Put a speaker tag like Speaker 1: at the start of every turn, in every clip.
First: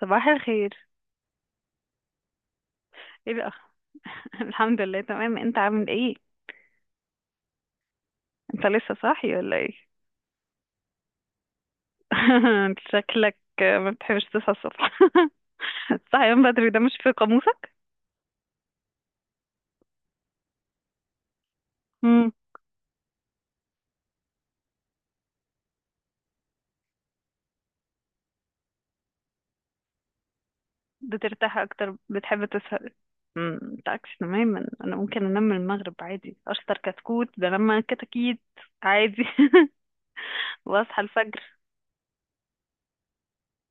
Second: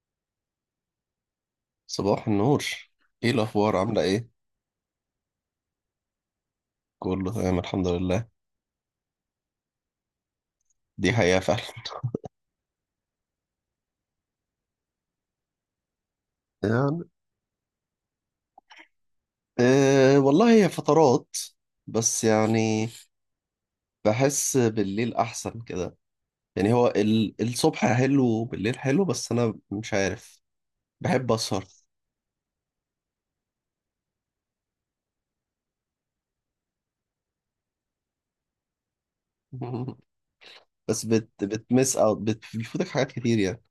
Speaker 1: صباح الخير.
Speaker 2: صباح النور. ايه
Speaker 1: ايه بقى؟
Speaker 2: الاخبار، عامله ايه؟
Speaker 1: الحمد لله، تمام. انت عامل ايه؟
Speaker 2: كله تمام الحمد لله.
Speaker 1: انت لسه صاحي ولا ايه؟
Speaker 2: دي حقيقه فعلا.
Speaker 1: انت شكلك ما بتحبش تصحى الصبح. الصحيان بدري ده مش
Speaker 2: يعني
Speaker 1: في قاموسك.
Speaker 2: إيه والله، هي فترات بس.
Speaker 1: امم.
Speaker 2: يعني بحس بالليل احسن كده. يعني هو الصبح حلو وبالليل حلو، بس انا مش عارف. بحب
Speaker 1: بترتاح
Speaker 2: اسهر.
Speaker 1: اكتر؟ بتحب تسهر؟ انت عكس تماما، انا ممكن انام من المغرب عادي، اشطر كتكوت بنام كتاكيت عادي. واصحى
Speaker 2: بس بت
Speaker 1: الفجر.
Speaker 2: بتمس او بت- بتفوتك حاجات كتير يعني.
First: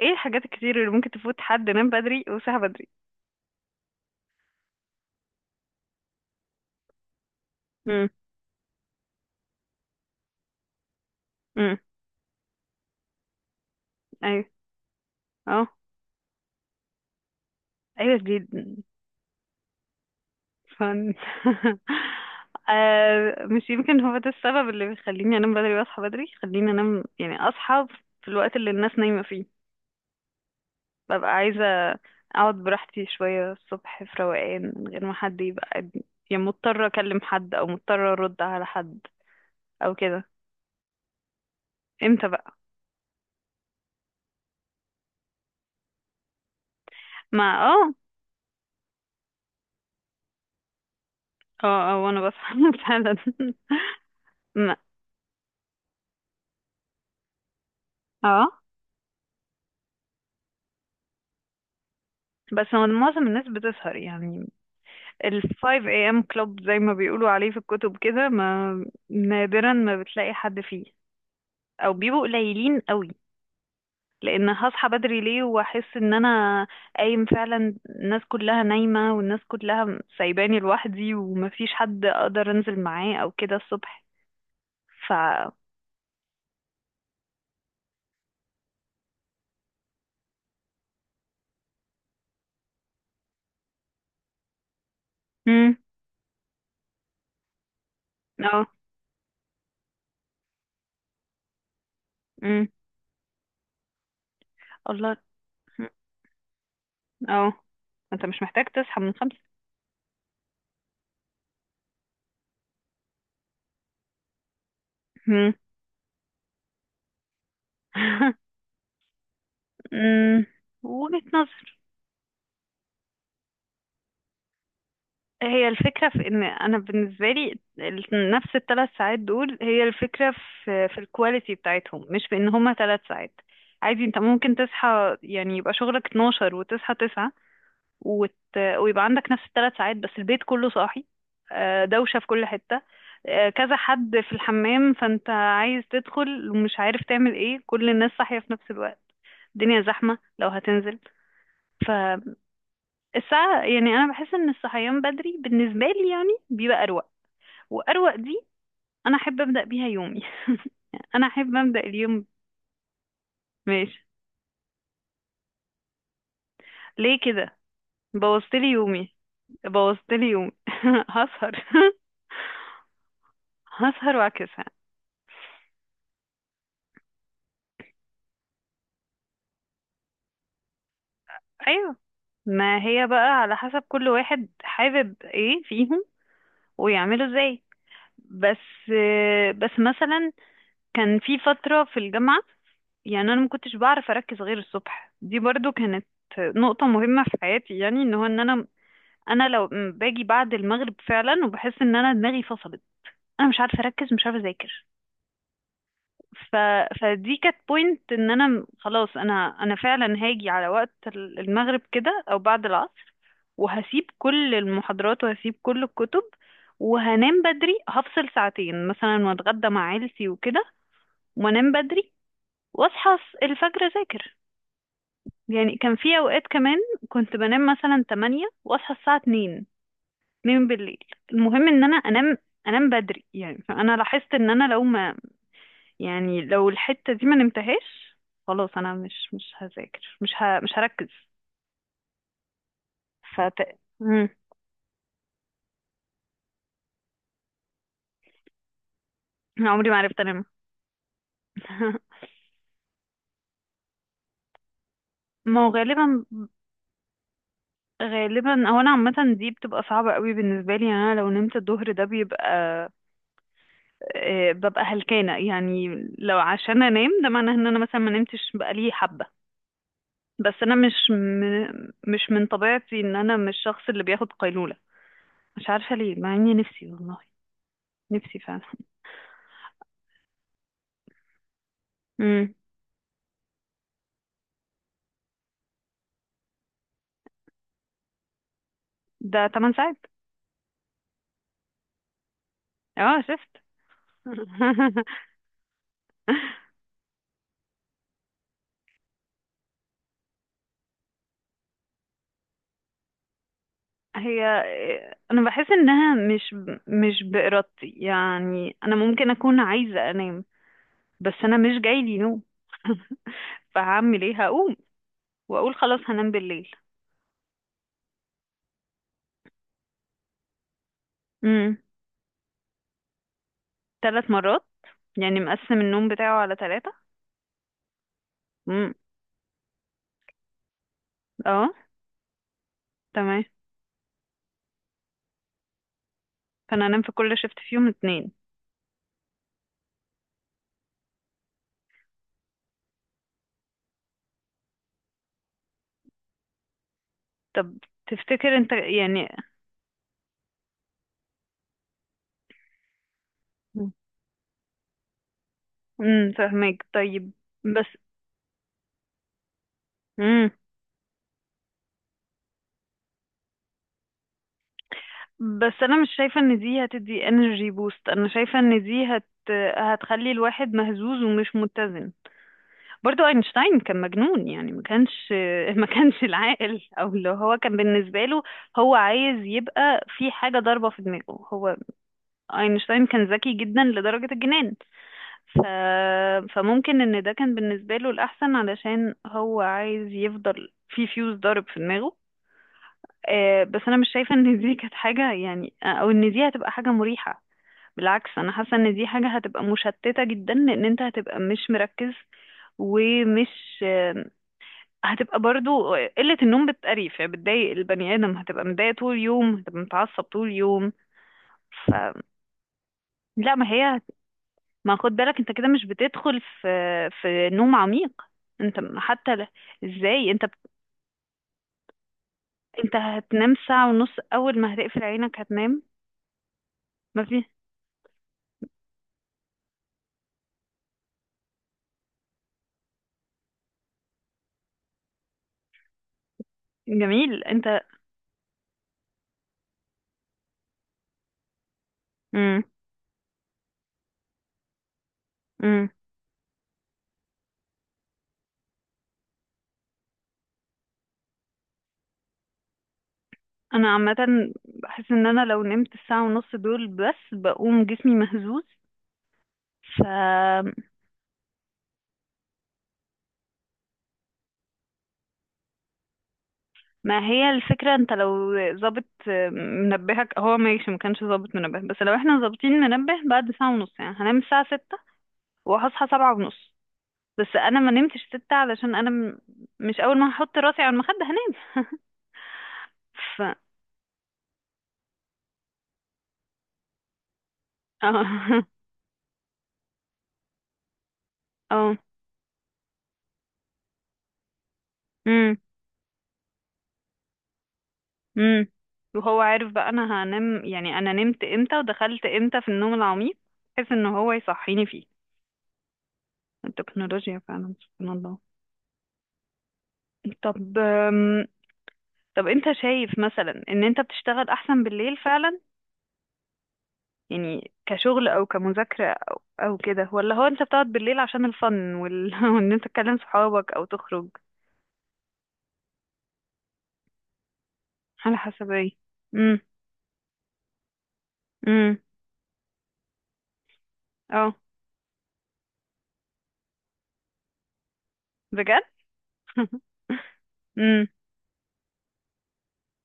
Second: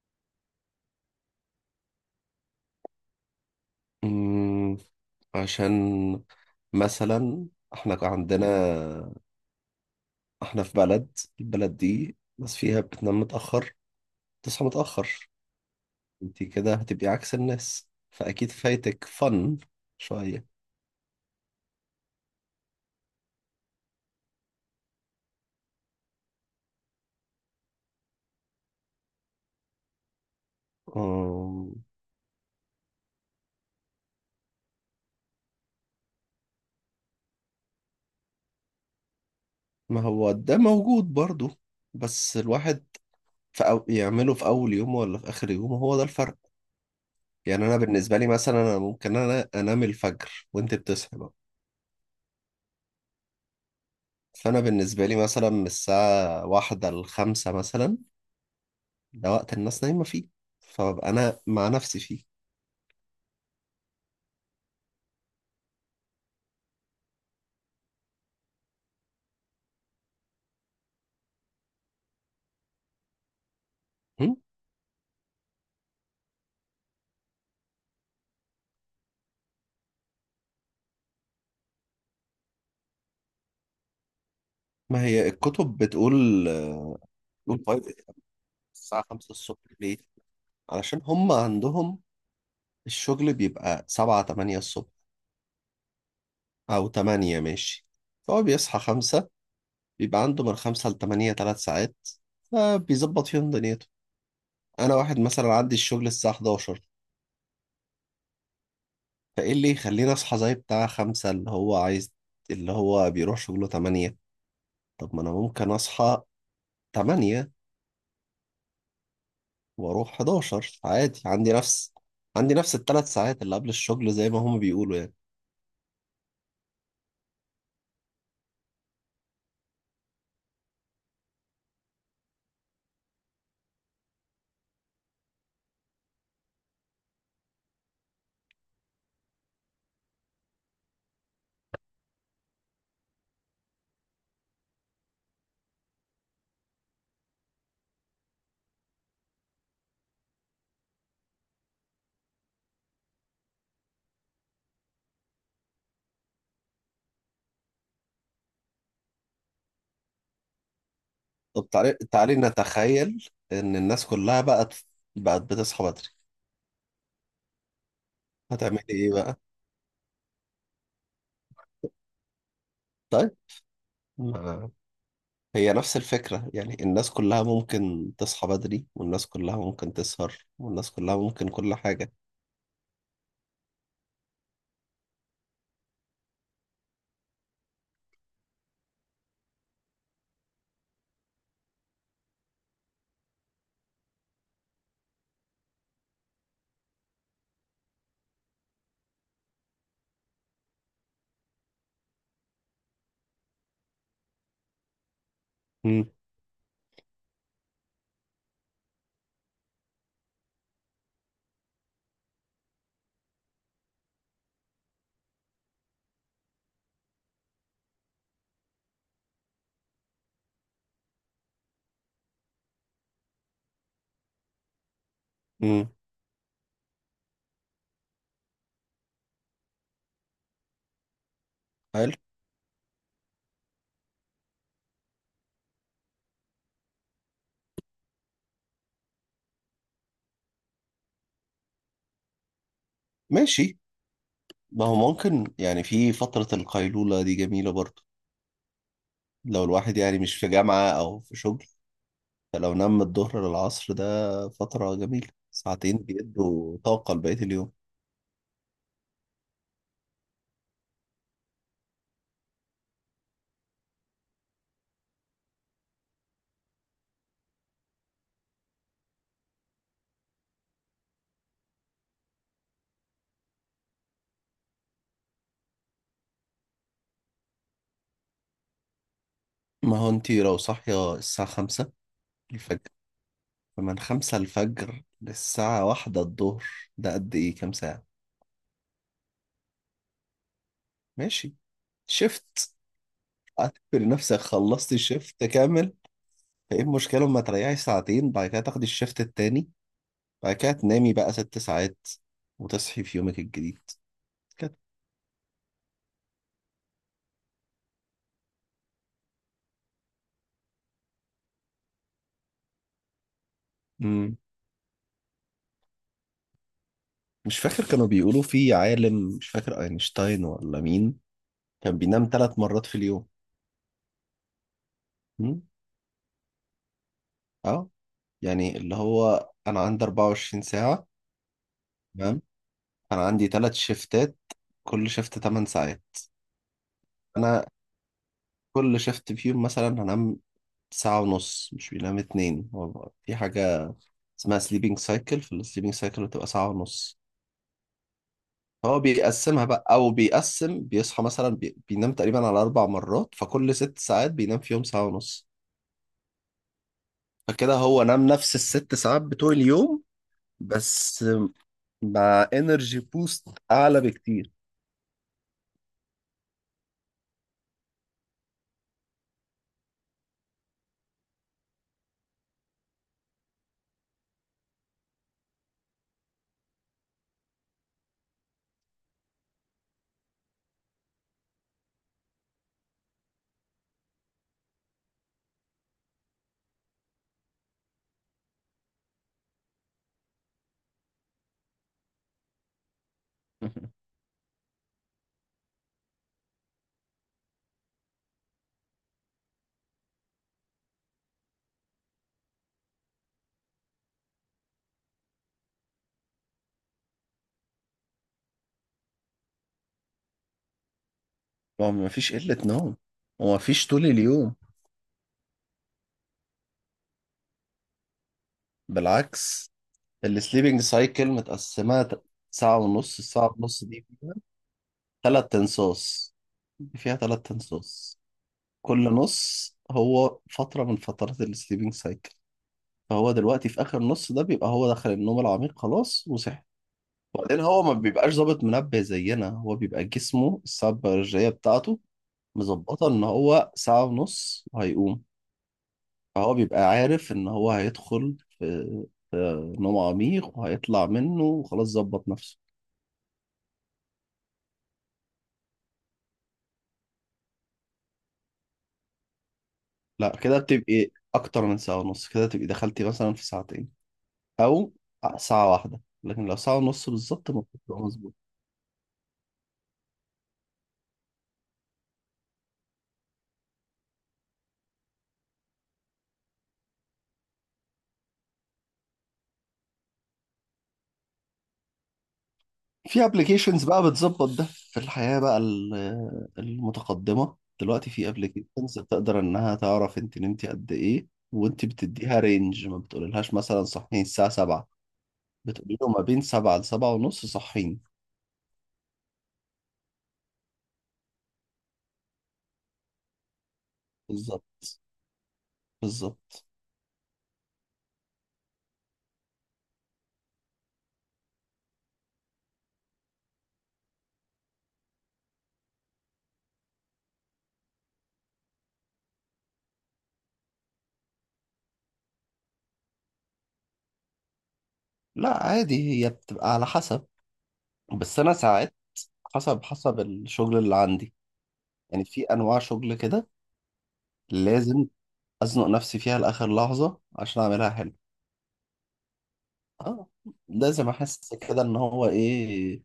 Speaker 1: ايه الحاجات الكتير اللي ممكن تفوت حد نام بدري وصحى بدري؟
Speaker 2: أمم، عشان مثلا احنا
Speaker 1: امم.
Speaker 2: عندنا، احنا في بلد،
Speaker 1: امم.
Speaker 2: البلد دي بس فيها بتنام متأخر،
Speaker 1: ايوه.
Speaker 2: تصحى متأخر.
Speaker 1: اه.
Speaker 2: انت كده هتبقي عكس الناس،
Speaker 1: ايوه دي
Speaker 2: فأكيد فايتك فن شوية.
Speaker 1: فن. آه، مش يمكن هو ده السبب اللي بيخليني انام بدري واصحى بدري. خليني انام يعني اصحى في الوقت اللي الناس نايمة فيه. ببقى عايزة
Speaker 2: أم،
Speaker 1: اقعد براحتي شوية الصبح في روقان من غير ما حد يبقى يعني مضطرة اكلم حد او مضطرة ارد على حد او
Speaker 2: ما
Speaker 1: كده.
Speaker 2: هو ده موجود برضو،
Speaker 1: امتى
Speaker 2: بس
Speaker 1: بقى؟
Speaker 2: الواحد يعمله في أول يوم ولا في آخر يوم، هو ده الفرق.
Speaker 1: ما
Speaker 2: يعني أنا
Speaker 1: اه.
Speaker 2: بالنسبة لي مثلا، أنا ممكن أنام الفجر وأنت بتصحي بقى.
Speaker 1: اه. اه وانا بصحى فعلا.
Speaker 2: فأنا
Speaker 1: ما-
Speaker 2: بالنسبة لي مثلا من الساعة واحدة لخمسة مثلا،
Speaker 1: اه.
Speaker 2: ده وقت الناس نايمة فيه، فببقى أنا مع نفسي فيه.
Speaker 1: بس هو معظم الناس بتسهر، يعني ال 5 a.m. club زي ما بيقولوا عليه في الكتب كده، ما نادرا ما بتلاقي حد فيه، او بيبقوا قليلين قوي.
Speaker 2: هم؟
Speaker 1: لان هصحى بدري ليه واحس ان انا قايم فعلا الناس كلها نايمة والناس كلها سايباني لوحدي ومفيش حد اقدر انزل معاه او كده الصبح.
Speaker 2: ما
Speaker 1: ف
Speaker 2: هي الكتب بتقول آه، قول 5. الساعة 5 الصبح ليه؟ علشان هم عندهم الشغل بيبقى سبعة تمانية الصبح،
Speaker 1: مم.
Speaker 2: أو تمانية ماشي. فهو
Speaker 1: اه.
Speaker 2: بيصحى خمسة، بيبقى عنده من خمسة لتمانية تلات ساعات،
Speaker 1: مم.
Speaker 2: فبيظبط فيهم دنيته. أنا
Speaker 1: الله.
Speaker 2: واحد مثلا عندي
Speaker 1: مم.
Speaker 2: الشغل الساعة 11،
Speaker 1: اه، انت مش محتاج تصحى من خمسة.
Speaker 2: فإيه اللي يخليني أصحى زي بتاع خمسة اللي هو عايز، اللي هو بيروح شغله تمانية. طب ما أنا
Speaker 1: مم.
Speaker 2: ممكن أصحى تمانية وأروح
Speaker 1: مم.
Speaker 2: 11 عادي.
Speaker 1: وجهة
Speaker 2: عندي
Speaker 1: نظر.
Speaker 2: نفس عندي نفس التلات ساعات اللي قبل الشغل زي ما هم بيقولوا يعني.
Speaker 1: هي الفكرة في ان انا بالنسبة لي نفس الثلاث ساعات دول هي الفكرة في الكواليتي بتاعتهم، مش في ان هما ثلاث ساعات. عادي انت ممكن تصحى يعني يبقى شغلك 12 وتصحى 9 وت... ويبقى عندك نفس الثلاث ساعات، بس البيت كله صاحي، آه، دوشة في كل حتة، آه، كذا حد في الحمام فانت عايز تدخل ومش عارف تعمل ايه، كل الناس صاحية في نفس الوقت، الدنيا زحمة لو هتنزل. فالساعة يعني أنا بحس إن الصحيان بدري بالنسبة لي يعني بيبقى أروق، واروق دي انا احب ابدا بيها يومي. انا احب
Speaker 2: طب
Speaker 1: ابدا
Speaker 2: تعالي
Speaker 1: اليوم.
Speaker 2: تعالي، نتخيل ان
Speaker 1: ماشي.
Speaker 2: الناس كلها بقت بتصحى بدري،
Speaker 1: ليه كده؟ بوظتلي
Speaker 2: هتعملي ايه
Speaker 1: يومي.
Speaker 2: بقى؟
Speaker 1: بوظتلي يومي. هسهر.
Speaker 2: طيب.
Speaker 1: هسهر واعكسها.
Speaker 2: ما هي نفس الفكرة يعني، الناس كلها ممكن تصحى بدري والناس كلها ممكن تسهر والناس كلها ممكن كل
Speaker 1: ايوه.
Speaker 2: حاجة.
Speaker 1: ما هي بقى على حسب كل واحد حابب ايه فيهم ويعمله ازاي. بس بس مثلا كان في فترة في الجامعة، يعني انا ما كنتش بعرف اركز غير الصبح، دي برضو كانت نقطة مهمة في حياتي، يعني ان هو ان انا لو باجي بعد المغرب فعلا وبحس ان انا دماغي فصلت، انا مش عارفه اركز مش عارفه اذاكر.
Speaker 2: امم.
Speaker 1: ف... فدي كانت بوينت ان انا خلاص انا فعلا هاجي على وقت المغرب كده او بعد العصر، وهسيب كل المحاضرات وهسيب كل الكتب، وهنام بدري هفصل ساعتين مثلا واتغدى مع عيلتي وكده، وانام بدري واصحى الفجر اذاكر. يعني
Speaker 2: امم.
Speaker 1: كان في اوقات كمان كنت بنام مثلا 8 واصحى الساعه 2، اتنين بالليل. المهم ان انا
Speaker 2: حلو.
Speaker 1: انام، انام بدري. يعني فانا لاحظت ان انا لو ما، يعني لو الحتة دي ما نمتهاش، خلاص انا مش هذاكر مش هركز. فت...
Speaker 2: ماشي.
Speaker 1: مم.
Speaker 2: ما هو ممكن يعني في فترة القيلولة دي جميلة برضو، لو
Speaker 1: عمري ما
Speaker 2: الواحد يعني
Speaker 1: عرفت
Speaker 2: مش
Speaker 1: انام.
Speaker 2: في جامعة او في شغل. فلو نام من الظهر للعصر، ده فترة جميلة
Speaker 1: ما هو
Speaker 2: ساعتين
Speaker 1: غالبا،
Speaker 2: بيدوا طاقة لبقية اليوم.
Speaker 1: غالبا هو انا عامة دي بتبقى صعبة قوي بالنسبة لي، يعني انا لو نمت الظهر ده بيبقى آه، ببقى هلكانة يعني، لو عشان انام ده معناه ان انا مثلا ما نمتش بقالي حبة. بس انا مش من طبيعتي ان انا مش الشخص اللي بياخد قيلولة. مش عارفة ليه، مع اني نفسي والله، نفسي فعلا.
Speaker 2: ما هو انتي لو صاحية الساعة خمسة
Speaker 1: امم.
Speaker 2: الفجر، فمن خمسة الفجر للساعة واحدة الظهر، ده قد إيه كام ساعة؟
Speaker 1: ده 8 ساعات.
Speaker 2: ماشي. شفت؟
Speaker 1: اه شفت.
Speaker 2: اعتبر نفسك خلصت الشفت كامل. فإيه المشكلة لما تريحي ساعتين، بعد كده تاخدي الشفت التاني، بعد كده تنامي بقى ست ساعات وتصحي في يومك الجديد
Speaker 1: هي
Speaker 2: كده.
Speaker 1: انا بحس انها مش بارادتي، يعني انا ممكن اكون عايزة انام بس انا مش جايلي نوم. فهعمل
Speaker 2: مم.
Speaker 1: ايه؟ هقوم واقول خلاص هنام بالليل.
Speaker 2: مش فاكر كانوا بيقولوا في عالم، مش فاكر أينشتاين ولا مين،
Speaker 1: امم.
Speaker 2: كان بينام ثلاث مرات في اليوم.
Speaker 1: ثلاث مرات؟ يعني
Speaker 2: مم؟
Speaker 1: مقسم النوم بتاعه على ثلاثة.
Speaker 2: اه. يعني
Speaker 1: امم.
Speaker 2: اللي هو أنا عندي 24 ساعة،
Speaker 1: اه.
Speaker 2: تمام، انا
Speaker 1: تمام.
Speaker 2: عندي ثلاث شيفتات، كل شيفت 8 ساعات.
Speaker 1: فانا انام في كل شفت
Speaker 2: انا
Speaker 1: فيهم اتنين؟
Speaker 2: كل شيفت فيهم مثلا هنام ساعة ونص، مش بينام اتنين. هو في حاجة اسمها سليبنج سايكل، في السليبنج سايكل بتبقى ساعة ونص.
Speaker 1: طب تفتكر انت
Speaker 2: هو
Speaker 1: يعني.
Speaker 2: بيقسمها بقى، او بيقسم بيصحى مثلا، بينام تقريبا على اربع مرات، فكل ست ساعات بينام فيهم ساعة ونص.
Speaker 1: فاهمك، طيب.
Speaker 2: فكده
Speaker 1: بس.
Speaker 2: هو نام نفس الست ساعات بتوع اليوم،
Speaker 1: امم.
Speaker 2: بس مع انرجي بوست اعلى بكتير.
Speaker 1: بس انا مش شايفه ان دي هتدي انرجي بوست، انا شايفه ان دي هتخلي الواحد مهزوز ومش متزن. برضو اينشتاين كان مجنون، يعني ما كانش ما كانش العاقل، او اللي هو كان بالنسبه له هو عايز يبقى في حاجه ضاربه في دماغه هو. اينشتاين كان ذكي جدا لدرجه الجنان. ف... فممكن ان ده كان بالنسبه له الاحسن علشان هو عايز يفضل في فيوز ضارب في دماغه. آه، بس انا مش شايفه ان دي كانت حاجه يعني، او ان دي هتبقى حاجه مريحه. بالعكس، انا حاسه ان دي حاجه هتبقى مشتته جدا لان انت هتبقى مش مركز ومش آه، هتبقى برضو قله النوم بتقريف، يعني بتضايق البني ادم، هتبقى متضايق طول اليوم، هتبقى متعصب طول اليوم. ف
Speaker 2: هو مفيش قلة نوم
Speaker 1: لا. ما
Speaker 2: ومفيش
Speaker 1: هي،
Speaker 2: طول اليوم.
Speaker 1: ما خد بالك انت كده مش بتدخل في نوم عميق. انت حتى
Speaker 2: بالعكس،
Speaker 1: ازاي انت
Speaker 2: السليبنج سايكل متقسمة ساعة
Speaker 1: انت
Speaker 2: ونص،
Speaker 1: هتنام
Speaker 2: الساعة ونص
Speaker 1: ساعه
Speaker 2: دي
Speaker 1: ونص
Speaker 2: فيها
Speaker 1: اول ما هتقفل عينك
Speaker 2: ثلاث
Speaker 1: هتنام.
Speaker 2: تنصاص فيها
Speaker 1: ما
Speaker 2: ثلاث
Speaker 1: في
Speaker 2: تنصاص كل نص هو فترة من فترات السليبنج سايكل. فهو دلوقتي في آخر نص، ده بيبقى هو دخل النوم العميق خلاص وصحي.
Speaker 1: جميل
Speaker 2: وبعدين
Speaker 1: انت.
Speaker 2: هو ما بيبقاش ظابط منبه زينا، هو بيبقى جسمه الساعة البيولوجية بتاعته
Speaker 1: امم
Speaker 2: مظبطة إن هو ساعة ونص وهيقوم،
Speaker 1: امم
Speaker 2: فهو بيبقى عارف إن هو هيدخل في نوم عميق وهيطلع منه وخلاص ظبط نفسه.
Speaker 1: انا عامه بحس ان انا لو نمت الساعه ونص دول بس بقوم جسمي مهزوز. ف
Speaker 2: لا، كده بتبقي اكتر من ساعة ونص، كده تبقي دخلتي مثلا في ساعتين، او ساعة واحدة، لكن لو ساعة ونص
Speaker 1: ما هي
Speaker 2: بالظبط ما
Speaker 1: الفكره،
Speaker 2: بتبقى
Speaker 1: انت
Speaker 2: مظبوط.
Speaker 1: لو ظابط منبهك هو ماشي، ما كانش ظابط منبه، بس لو احنا ظابطين منبه بعد ساعه ونص يعني هنام الساعه ستة وهصحى سبعة ونص. بس انا ما نمتش ستة علشان انا مش اول ما هحط راسي على المخده هنام.
Speaker 2: في
Speaker 1: ف
Speaker 2: ابلكيشنز بقى بتظبط ده، في الحياة بقى المتقدمة دلوقتي في
Speaker 1: اه.
Speaker 2: ابلكيشنز بتقدر انها تعرف انت نمتي قد ايه. وانت بتديها رينج، ما بتقوللهاش مثلا صحيين الساعة 7،
Speaker 1: اه.
Speaker 2: بتقولي له ما بين 7 ل 7 ونص صحيين.
Speaker 1: امم. وهو عارف بقى انا هنام، يعني انا نمت امتى ودخلت امتى في النوم العميق بحيث ان هو يصحيني
Speaker 2: بالظبط.
Speaker 1: فيه.
Speaker 2: بالظبط.
Speaker 1: التكنولوجيا فعلا سبحان الله. طب طب انت شايف مثلا ان انت بتشتغل احسن بالليل فعلا، يعني كشغل او كمذاكرة او كده، ولا هو انت بتقعد بالليل عشان الفن وان انت تكلم صحابك او تخرج؟
Speaker 2: لا، عادي هي بتبقى على حسب.
Speaker 1: على
Speaker 2: بس انا
Speaker 1: حسب
Speaker 2: ساعات
Speaker 1: ايه؟ امم.
Speaker 2: حسب الشغل اللي عندي.
Speaker 1: امم.
Speaker 2: يعني في انواع شغل كده
Speaker 1: اه.
Speaker 2: لازم ازنق نفسي فيها لاخر لحظه عشان اعملها حلو.
Speaker 1: بجد.
Speaker 2: اه.
Speaker 1: امم.
Speaker 2: لازم احس كده ان هو ايه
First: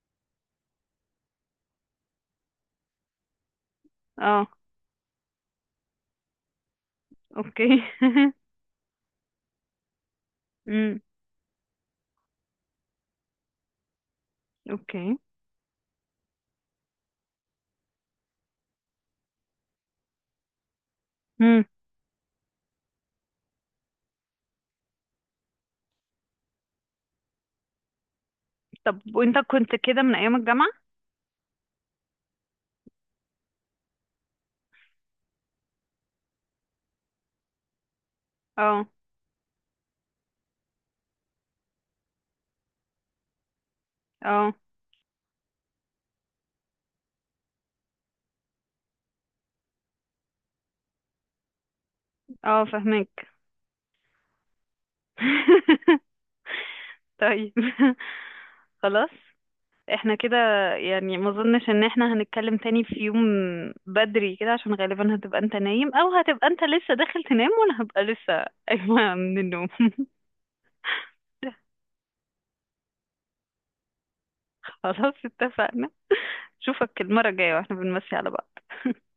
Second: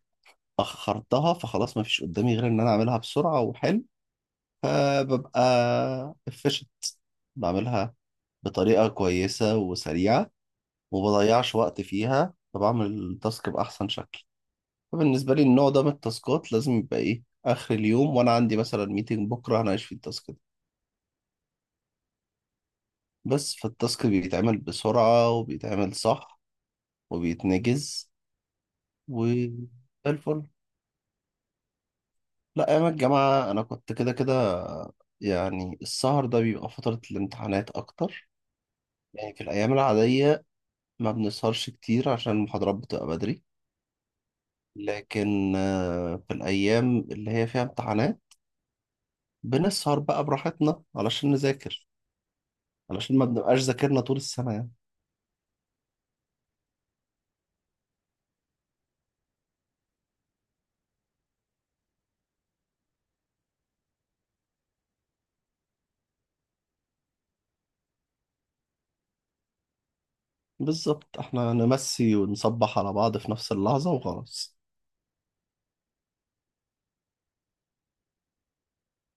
Speaker 2: اخرتها، فخلاص ما فيش قدامي غير ان انا اعملها بسرعه وحلو.
Speaker 1: اه.
Speaker 2: فببقى efficient.
Speaker 1: اوكي.
Speaker 2: بعملها بطريقه كويسه وسريعه
Speaker 1: امم.
Speaker 2: وما بضيعش وقت فيها، فبعمل التاسك باحسن شكل.
Speaker 1: اوكي.
Speaker 2: فبالنسبه لي النوع ده من التاسكات لازم يبقى ايه اخر اليوم وانا عندي مثلا ميتنج بكره هناقش فيه التاسك ده بس، فالتاسك بيتعمل بسرعة وبيتعمل صح وبيتنجز
Speaker 1: طب وانت
Speaker 2: وزي
Speaker 1: كنت كده من ايام
Speaker 2: الفل.
Speaker 1: الجامعة؟
Speaker 2: لا، أيام الجامعة أنا كنت كده كده. يعني السهر ده بيبقى فترة الامتحانات أكتر.
Speaker 1: اه.
Speaker 2: يعني في الأيام العادية ما بنسهرش كتير عشان المحاضرات بتبقى بدري،
Speaker 1: اه.
Speaker 2: لكن آه، في الأيام اللي هي فيها امتحانات بنسهر بقى براحتنا علشان نذاكر،
Speaker 1: اه
Speaker 2: علشان ما
Speaker 1: فهمك.
Speaker 2: بنبقاش ذاكرنا طول السنة يعني.
Speaker 1: طيب. خلاص. احنا كده يعني، ما اظنش ان احنا هنتكلم تاني في يوم بدري كده، عشان غالبا هتبقى انت نايم او هتبقى انت لسه داخل تنام وانا هبقى لسه قايمة من النوم.
Speaker 2: بالظبط. احنا نمسي ونصبح على بعض في نفس اللحظة وخلاص.
Speaker 1: خلاص اتفقنا. اشوفك المرة الجاية واحنا بنمسي على بعض.